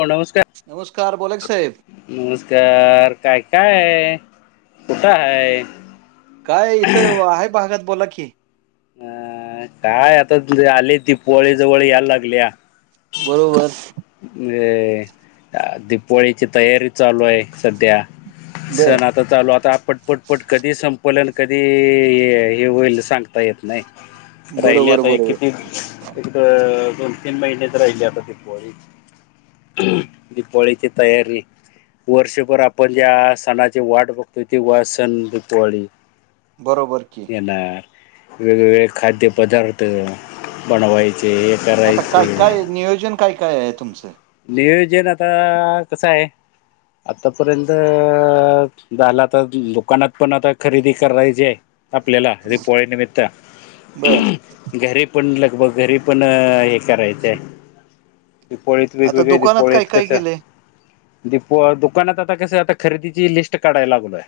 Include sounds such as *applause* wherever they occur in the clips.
हो नमस्कार नमस्कार बोला की साहेब नमस्कार काय काय आहे कुठं आहे? काय इथं आहे भागात बोला की अ काय आता दि आली दिपवाळी जवळ यायला लागलीया बरोबर अ दिीपावळीची तयारी चालू आहे सध्या बर सना ओझी तर चालू आता आपपटपटपट कधी संपलंन कधी हे होईल सांगता येत नाही राहिले बरोबर आता हे बरोबर किती येक दोन तीन महिनेच राहिली आता दिपवाळी. दिपावाळीची तयारी. वर्षभर आपण ज्या सणाची वाट बघतोय ती वा सण दिपवाळी. बरोबर की. येणार. वेगवेगळे खाद्य पदार्थ बनवायचे. आता करायचे काय काय? नियोजन काय काय आहे तुमचं नियोजन आता कसं आहे आतापर्यंत झाला आता तर दुकानात पण आता खरेदी करायची आहे आपल्याला रिपोळी निमित्त बर घरी पण लगभग घरी पण हे करायचंय आता वेगवेगळे्या दुकानात दिपावली काय आहेत काय कस केलंय दीप दुकानात आता कस आता खरेदीची लिस्ट काढायला लागलोय.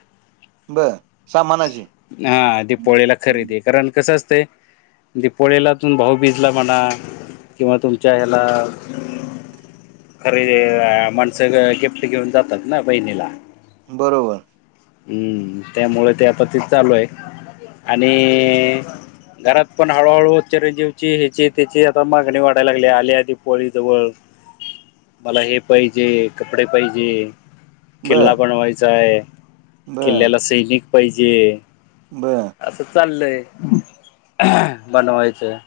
बरं सामानाची. हा दिपवाळीला खरेदी कारण कसं असतेय. दिपवाळीला तून भाऊबीजला म्हणा किंवा तुमच्या ह्याला खरेदी माणसं गिफ्ट घेऊन जातात ना बहिणीला. बरोबर. हम्म त्यामुळे ते आता त चालू आहे आणि घरात पण हळूहळू चिरंजीवची ह्याची त्याची आता मागणी वाढाय लागली आल्या दीपवाळीजवळ. मला हे पाहिजे कपडे पाहिजे बर किल्ला बनवायचा आहे. किल्ल्याला सैनिक पाहिजे. बरं. असं चाललय बनवायचं.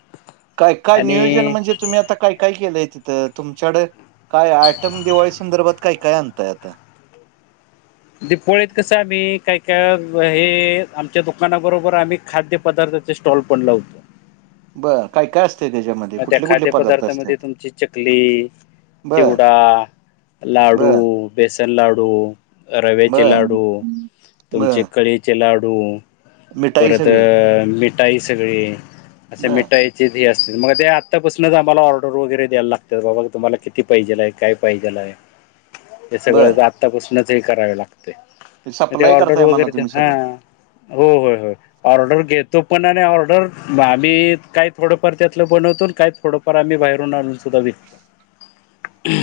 काय काय नियोजन आणि म्हणजे तुम्ही आता काय काय केलंय तिथं तुमच्याकड काय आयटम दिवाळीच संदर्भात काय काय अनतय आता. दिपवाळीत कसं आम्ही काय काय हे आमच्या दुकानाबरोबर आम्ही खाद्य पदार्थ स्टॉल पण लावतो. बरं काय काय अस त्याच्यामध्ये. मग त्या कुठले कुठले पदार्थ असतात खाद्यपदार्थामध्ये तुमची चकली बर चिवडा लाडू. बर बेसन लाडू रव्याचे बर लाडू तुमचे बर कळीचे लाडू. मिठाई परत अ सगळी मिठाई सगळी असे बर मिठाईची असते. मग ते आत्तापासूनच आम्हाला ऑर्डर वगैरे द्यायला लागतात बाबा तुम्हाला किती पाहिजेलय काय पाहिजेला आहे. हे सगळ बर आत्तापासूनच ह करावे लागत तय मग ते सप्लाय ऑर्डर करताय म्हणा वगैरे तुम्ही हा. सगळं हो होय होय ऑर्डर घेतो पण आणि ऑर्डर आम्ही काही थोडंफ त्या बवतून काय थोडंफार आम्ही बाहेरून आणून सुद्धा विकतो.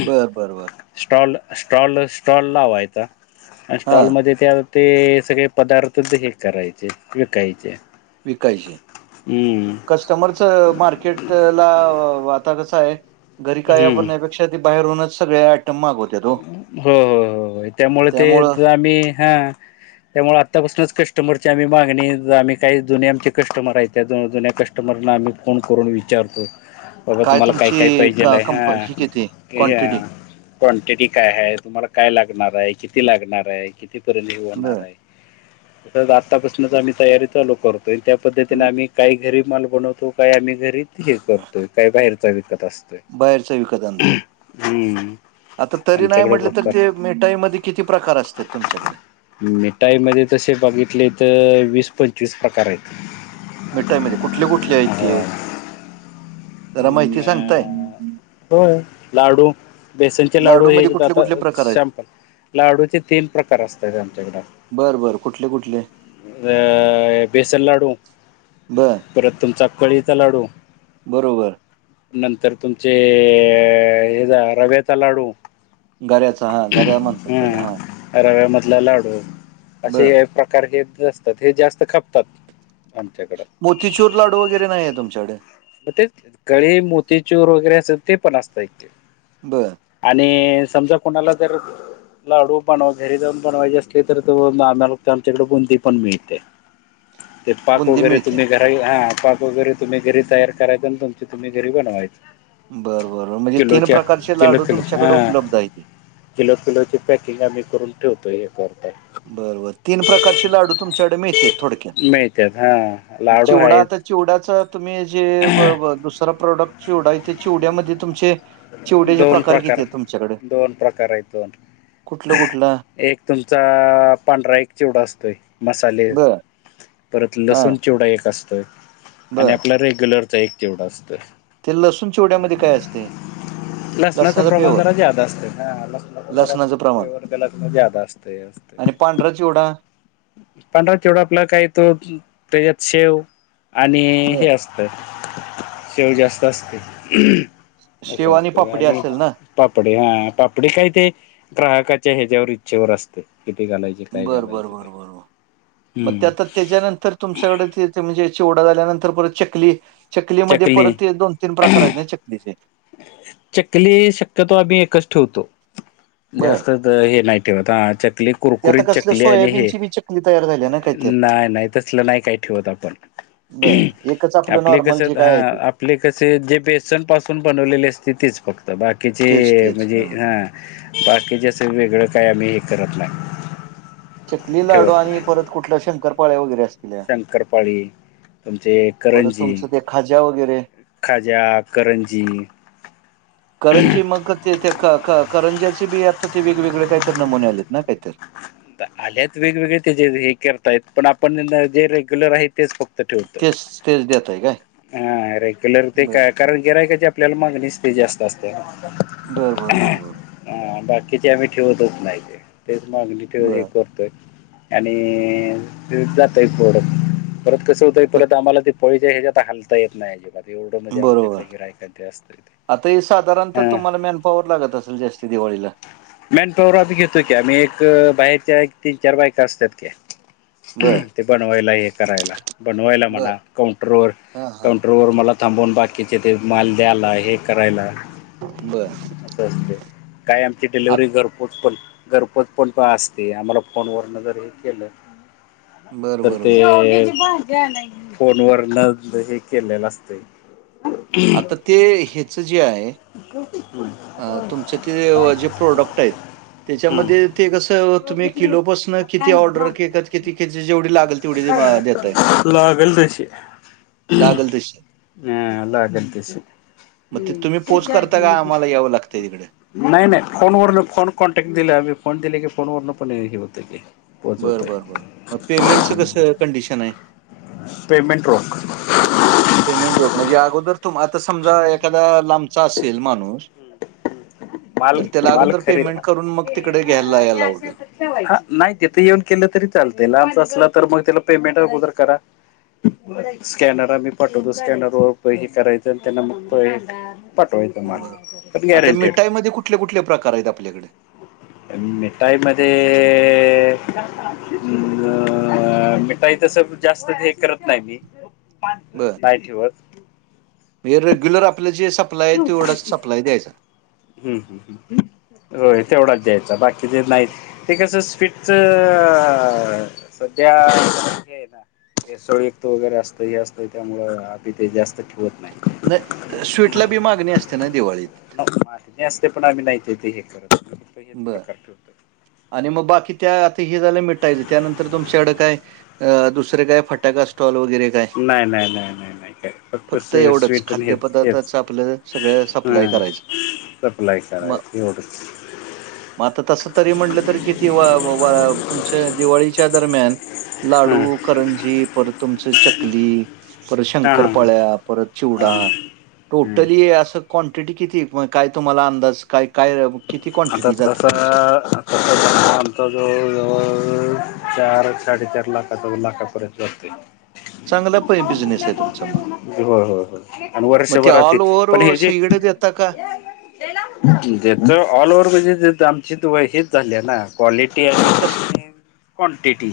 बरं बरं बरं. स्टॉल स्टॉल स्टॉल लावा्हायचा हा स्टॉलमध्ये त्या ते सगळे पदार्थ हे करायचे विकायचे. विकायचे हम्म कस्टमरच मार्केट ला व व आता कसं आहे घरी काय हम्म वापरण्यापेक्षा ती बाहेर होूनच सगळे आयटम मागवत हो हो हो त्यामुळे ते त्यामुळं ज आम्ही हा. त्यामुळे आतापासूनच कस्टमरची आम्ही मागणी आम्ही काही जुने आमचे कस्मर आहे त्या जु जुन्या कस् कस्टमरना आम्ही फोन करून विचारतो. बाबत तूमाल काय काय तुमची पाहिजेल का कंप हाय ही ह किती क क्वांटिटी क्वांटिटी काय आहे तुम्हाला काय लागणार आहे किती लागणार आहे कितीपर्यंत ह बर होणार आहे. तच आत्तापासूनच आम्ही तयारी चालू करतो आणि त्या पद्धतीने आम्ही काही घरी माल बनवतो काही आम्ही घरी हे करतोय काही बाहेरचा विकत असतो. बाहेरचा विकत आणताय आहे. हम्म आता तरी नाही आमच्याकडे म्हटले तर भरपूर ते मिठाईमध्ये किती प्रकार असत तुमच्याकडे. मिठाई मध्ये तसे बघितले तर वीस पंचवीस प्रकार आहेत. मिठाईमध्ये कुठले कुठले आहेत ते. जरा माहिती सांगताय ह् होय लाडू. बेसनचे लाडू हे मध्ये एक दा कुठले आता कुठले प्रकार आहेत सॅमपल, लाडूचे तीन प्रकार असतायेत आमच्याकडे बर बर कुठले कुठले अ, बेसन लाडू. बर परत तुमचा कळीचा लाडू. बरोबर. नंतर तुमचे हे जा रव्याचा लाडू. गर्याचा हा गर्या म्हनतात तेला हां. रव्या मधला लाडू बर असे हे पा कारण हेच असतात. हे जास्त खपतात आमच्या मोतीचूर लाडू वगैरे नाही आय तुमच्याकडे? तेच, कळी, मोतीचूर वगैरे असंल, ते पण असतय. बरं. आणि समजा कोणाला जर लाडू बण घरी जाऊन बनवायचे असले तर त आम्हाला आमच्याकडे बुंदी पण मिळते. ते पाक बुंदी वगैरे मिळते तुम्ही घ हा पाक वगैरे तुम्ही घरी तयार करायच, आणि तुमच तुम्ही घरी बनवायच. बरं बर म्हणजे तीन किलोच्या प्रकारचे किलो लाडू किलो हा तुमच्याकडे उपलब्ध हायती. किलो किलोची पॅकिंग आम्ही करून ठेवतोय, हे कर बर बर तीन प्रकारचे लाडू तुमच्याकडे मिळतय थोडक्यात. मिळत्यात हा मग लाडू चिवडा आता आहेत चिवड्याच तुम्ही जे दुसरा प्रोडक्ट चिवडा आहे ते चिवड्यामध्ये तुमचे चिवड्याचे प्रकार किती आहे तुमच्याकड? दोन प्रकार आहेत दोन कुठलं कुठलं? एक तुमचा पांढरा एक चिवडा असतोय. मसाले, बर परत हा लसूण चिवडा एक असतोय आणि बर आपला रेग्युलर च एक चिवडा असतोय. ते लसूण चिवड्यामध्ये काय असतय? लसणाचं प्रमाण जरा ज्यादा असतय. ह लसणाचा जरा लसणाचं प्रमाण फ्लेवर त्याला कणी ज्यादा असतय. आणि पांढरा चिवडा? पांढरा चिवडा आपला काय तो, त्याच्यात शेव आणि बर हे असत शेव जास्त असतय. शेव आणि पापडी असेल ना? पापडी हा. पापडी काय ते ग्राहकाच्या ह्याच्यावर इच्छेवर असतय किती घालायचे ते. काय बरं बरं घालायचे बरं बरं बर. मग हम्म त्या आता त्याच्यानंतर तुमच्याकडे ते ते म्हणजे चिवडा झाल्यानंतर परत चकली, चकलीमध्ये चकली परत ते दोन तीन प्रकार आहेत ना चकलीचे? चकली शक्यतो आम्ही एकच ठेवतो. बर जास्त हे नाही ठेवत ह चकली ते आता कुरकुरीत कसलं चकली आणि हे, सोयाबीनची बी चकली तयार झाली ना काहीतरी. नाय नाय तसल नाही का ठेवत आपण. बर एकच आपलं आपले कस नॉर्मल जे ह काय आहे ते आपले कसे जे बेसन पासून बनवलेले असते तेच फक्त. बाकीचे तेच तेच म्हणजे हा बाकी जे असं वेगळं काय आम्ही हे करत नाय. चकली लाडू आणि परत कुठल्या शंकरपाळ्या वगैरे असतील्या? शंकरपाळी तुमचे परत तुमचं ते खाज्या वगैरे? खाजा, करंजी करंजी मग ते ते क क -करंजीचे बी आता ते वेगवेगळे काहीतर नमुने आलेत ना कायतर? आल्यात वेगवेगळे त्या हे करतायत, पण आपण जे रेग्युलर आहेत तेच फक्त ठेवतोय. तेच तेच देताय काय? हा रेग्युलर ते बर काय कारण गिरायकाची का आपल्याला मागणीच ते जास्त असत्या. बर बर बर बर. हा बाकीचे आम्ही ठेवतच नाही ते. तेच मागणी ठेव हे बर करतोय. आणि जातय थोडं. परत कसं होतय मग परत आम्हाला ते दापोलीच्या हेज्यात हालता येत नाही अजिबात एवढं म्हजे बरोबर. आमच्याकडे गिरायक ते असत्याती. आता हे साधारणता तुम्हाला मॅनपाॉवर लागत असेल जास्ती दिवाळीला. मॅन पॉवर आम्ही घेतो की, आम्ही एक बाहेरच्या तीन चार बायका असत्यात की. बर ते बनवायला हे करायला. बनवायला बर म्हणा, काउंटरवर हा हा काउंटरवर मला थांबून बाकीचे ते माल द्याला, हे करायला. बरं. अस असतय. काय आमची डिलिव्हरी घरपोच पण, घरपोच पण असते. आम्हाला फोन वर्ण जर हे केलं, बर तर बर बर ते फोन वर्ण हे केलेलं असतय. आता ते, ह्याचं जे आहे अं, तुमचं ते अं, जे प्रोडक्ट आहेत *unintelligible* त्याच्यामध्ये ते कसं तुम्ही किलोपासनं किती ऑर्डर घेतात किती केजी जेवढी लागल तेवढ ते देताय. लागल तशी. लागल तशी. हा लागलं तशी. मग ते तुम्ही पोच करता का, आम्हाला यावं लागतंय तिकड? नाही नाही फोनवर्ण, फोन कॉन्टॅक्ट दिला आम्ही फोन दिले की फोन वर्ण पण हे होत की. बरं पोहोचवतोय बरं बरं मग पेमेंटचं कसं कंडिशन आहे? पेमेंट रोख. पेमेंट रोक. म्हणजे अगोदर तुम आता समजा एखादा लांबचा असेल माणूस माल तर त्याला माल अगोदर खरेदी पेमेंट करून मग तिकडे घ्यायला यावं लागलं? हा नाही तिथे येऊन केलं तरी चालतय. लांबचा असलं तर मग त्याला पेमेंट अगोदर करा. स्कॅनर आम्ही पाठवतो. स्कॅनर वर हे करायचं आणि त्यांना मग पाटवाय तुम्हांला. तर गॅर मिठाई मध्ये कुठले कुठले प्रकार आहेत आपल्याकड? *inaudible* मिठाईमध्ये- मिठाई तस जास्त हे करत नाही मी, नाही ठेवत. म्हणजे रेग्युलर आपलं जे सप्लाय आहे, तेवढच सप्लाय द्यायचा. हम्म हम्म होय तेवढाच द्यायचा, बाकी ज नाही ते कस स्वीटच, सध्या हे हाय ना भेसळ युक्त वैगरे असतं हे असतंय, त्यामुळ आम्ही ते जास्त ठिवत नाही. स्वीटला बी मागणी असते ना दिवाळीत. मागणी असते पण आम्ही नाही ते हे करत, आम्ही हेच बर प्रकार आणि मग बाकी त्या आता हे झालं मिठायचं. त्यानंतर तुमच्याकडं काय अ -दुसरे काय फटाका स्टॉल वगैरे काय. नाही नाही नाही नाही नाही काय फक्त स्वी एवढंच स्वीट आणि खाद्य हेच हेच पदार्थाच आपलं सगळ सप्लाय हां करायचं. सप्लाय मग करायच एवढंच. मग आता तस तरी म्हटलं तर, किती वा वा -तुमच्या दिवाळीच्या दरम्यान हां लाडू, करंजी परत तुमचं चकली. परत हां हां शंकरपाळ्या, परत चिवडा. हां हां हं टोटली असं क्वांटिटी किती, काय तुम्हाला अंदाज काय काय किती आता क्वांटिटी तस जाते तुमची? तसंच आमचा जवळ जवळ चार साडेचार लाख *unintelligible* लाखा पर्यंत जातय. चांगला प बिझनेस आहे तुमचा मग. होय होय होय आणि वर्षभरातील, पण हेजी तक जेच ऑल ओवर म्हणजे आमची *unintelligible* झाल्या ना. क्वालिटी *unintelligible* ते कस क्वांटिटी.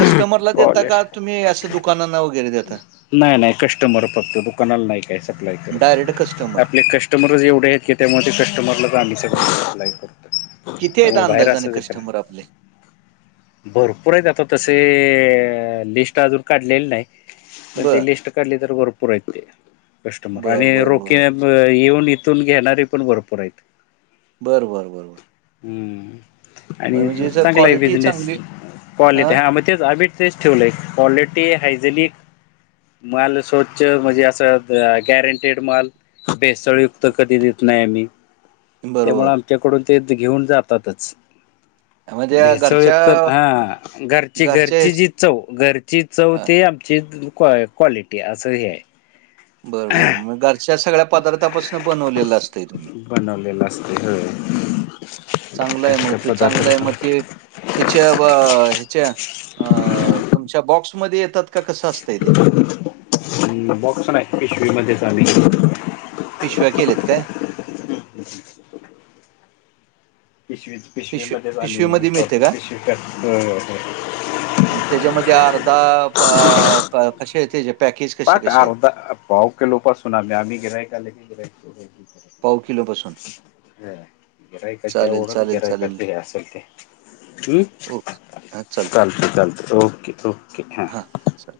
कस्टमरला देता का तुम्ही असं दुकानांना वगैरे देता? नाही नाही कष्टमर फक्त बघ कोणाला नाही काय सप्लाय डायरेक्ट करत. कस्टमर. आपले कस्ट कस्टमरच एवढे आहेत की त्यामुळे ते कस्टमरला आम्ही सगळ बरं. अप्लाय करतो. किती आहेेत त्यामुळे बाहेर अंदाजाने असंच करा कस्टमर आपले भरपूर आहेत आता तसे लिस्ट अजून काढलेली नाय. पण ते बरं. लिस्ट काढली तर भरपूर आहेत ते कस्टमर बरं, आणि बरं, रोके बरं. अ येऊन इथून घेणारे पण भरपूर हाईत. बरं बरं बरं बरं. हम्म म- आणि म्हणजे जर चांगला आहे क्वालिटी बिजनेस चांगली आ क्वालिटी हा म तेच आबीट तेचं ठेवलंय क्वालिटी हायजेनिक माल स्वच्छ म्हणजे असं गॅरंटेड माल भेसळयुक्त कधी देत नाय आम्ही त्यामुळ बरोबर. आमच्याकडून ते घेऊन जातातच. म्हणजे या घरच्या भेसळयुक्त हां घरची घरच्या घरची हेच जी चव घरची चव हां. ते आमची क्वा क्वालिटी असं हे आहे. बरं बरं म घरच्या सगळ्या पदार्थपासन बनवलेलं असतंय तुम्ही बनवलेलं असतंय होय. चांगलं आहे म ते चांगलं आहे म ते त्येच्या ब ह्याच्या अ तुमच्या बॉक्समध्ये येतात का कसं असतंय ते हं बॉक्स नाय पिशवी मध्येच आम्ही पिशव्या केलेत काय. पिशवी पिशवी मध्येचं आम्ही हे पिशवीमध्ये मिळते करतो का? पिशवीतच भ म त्याच्यामध्ये अर्धा पाव कसे आहे त्येज्यात पाक अर्धा पाव किलो पासून आम्ही आम्ही गिऱ्हाईक आले की आम्ही गिराईक पाव किलोपासून ह चालेल, गिरायकाच्यावरून चालेल, चालेल. गिरायकाचे हे असल ते ओके हा चल चालतं चालतं ओके ओके. हां चल.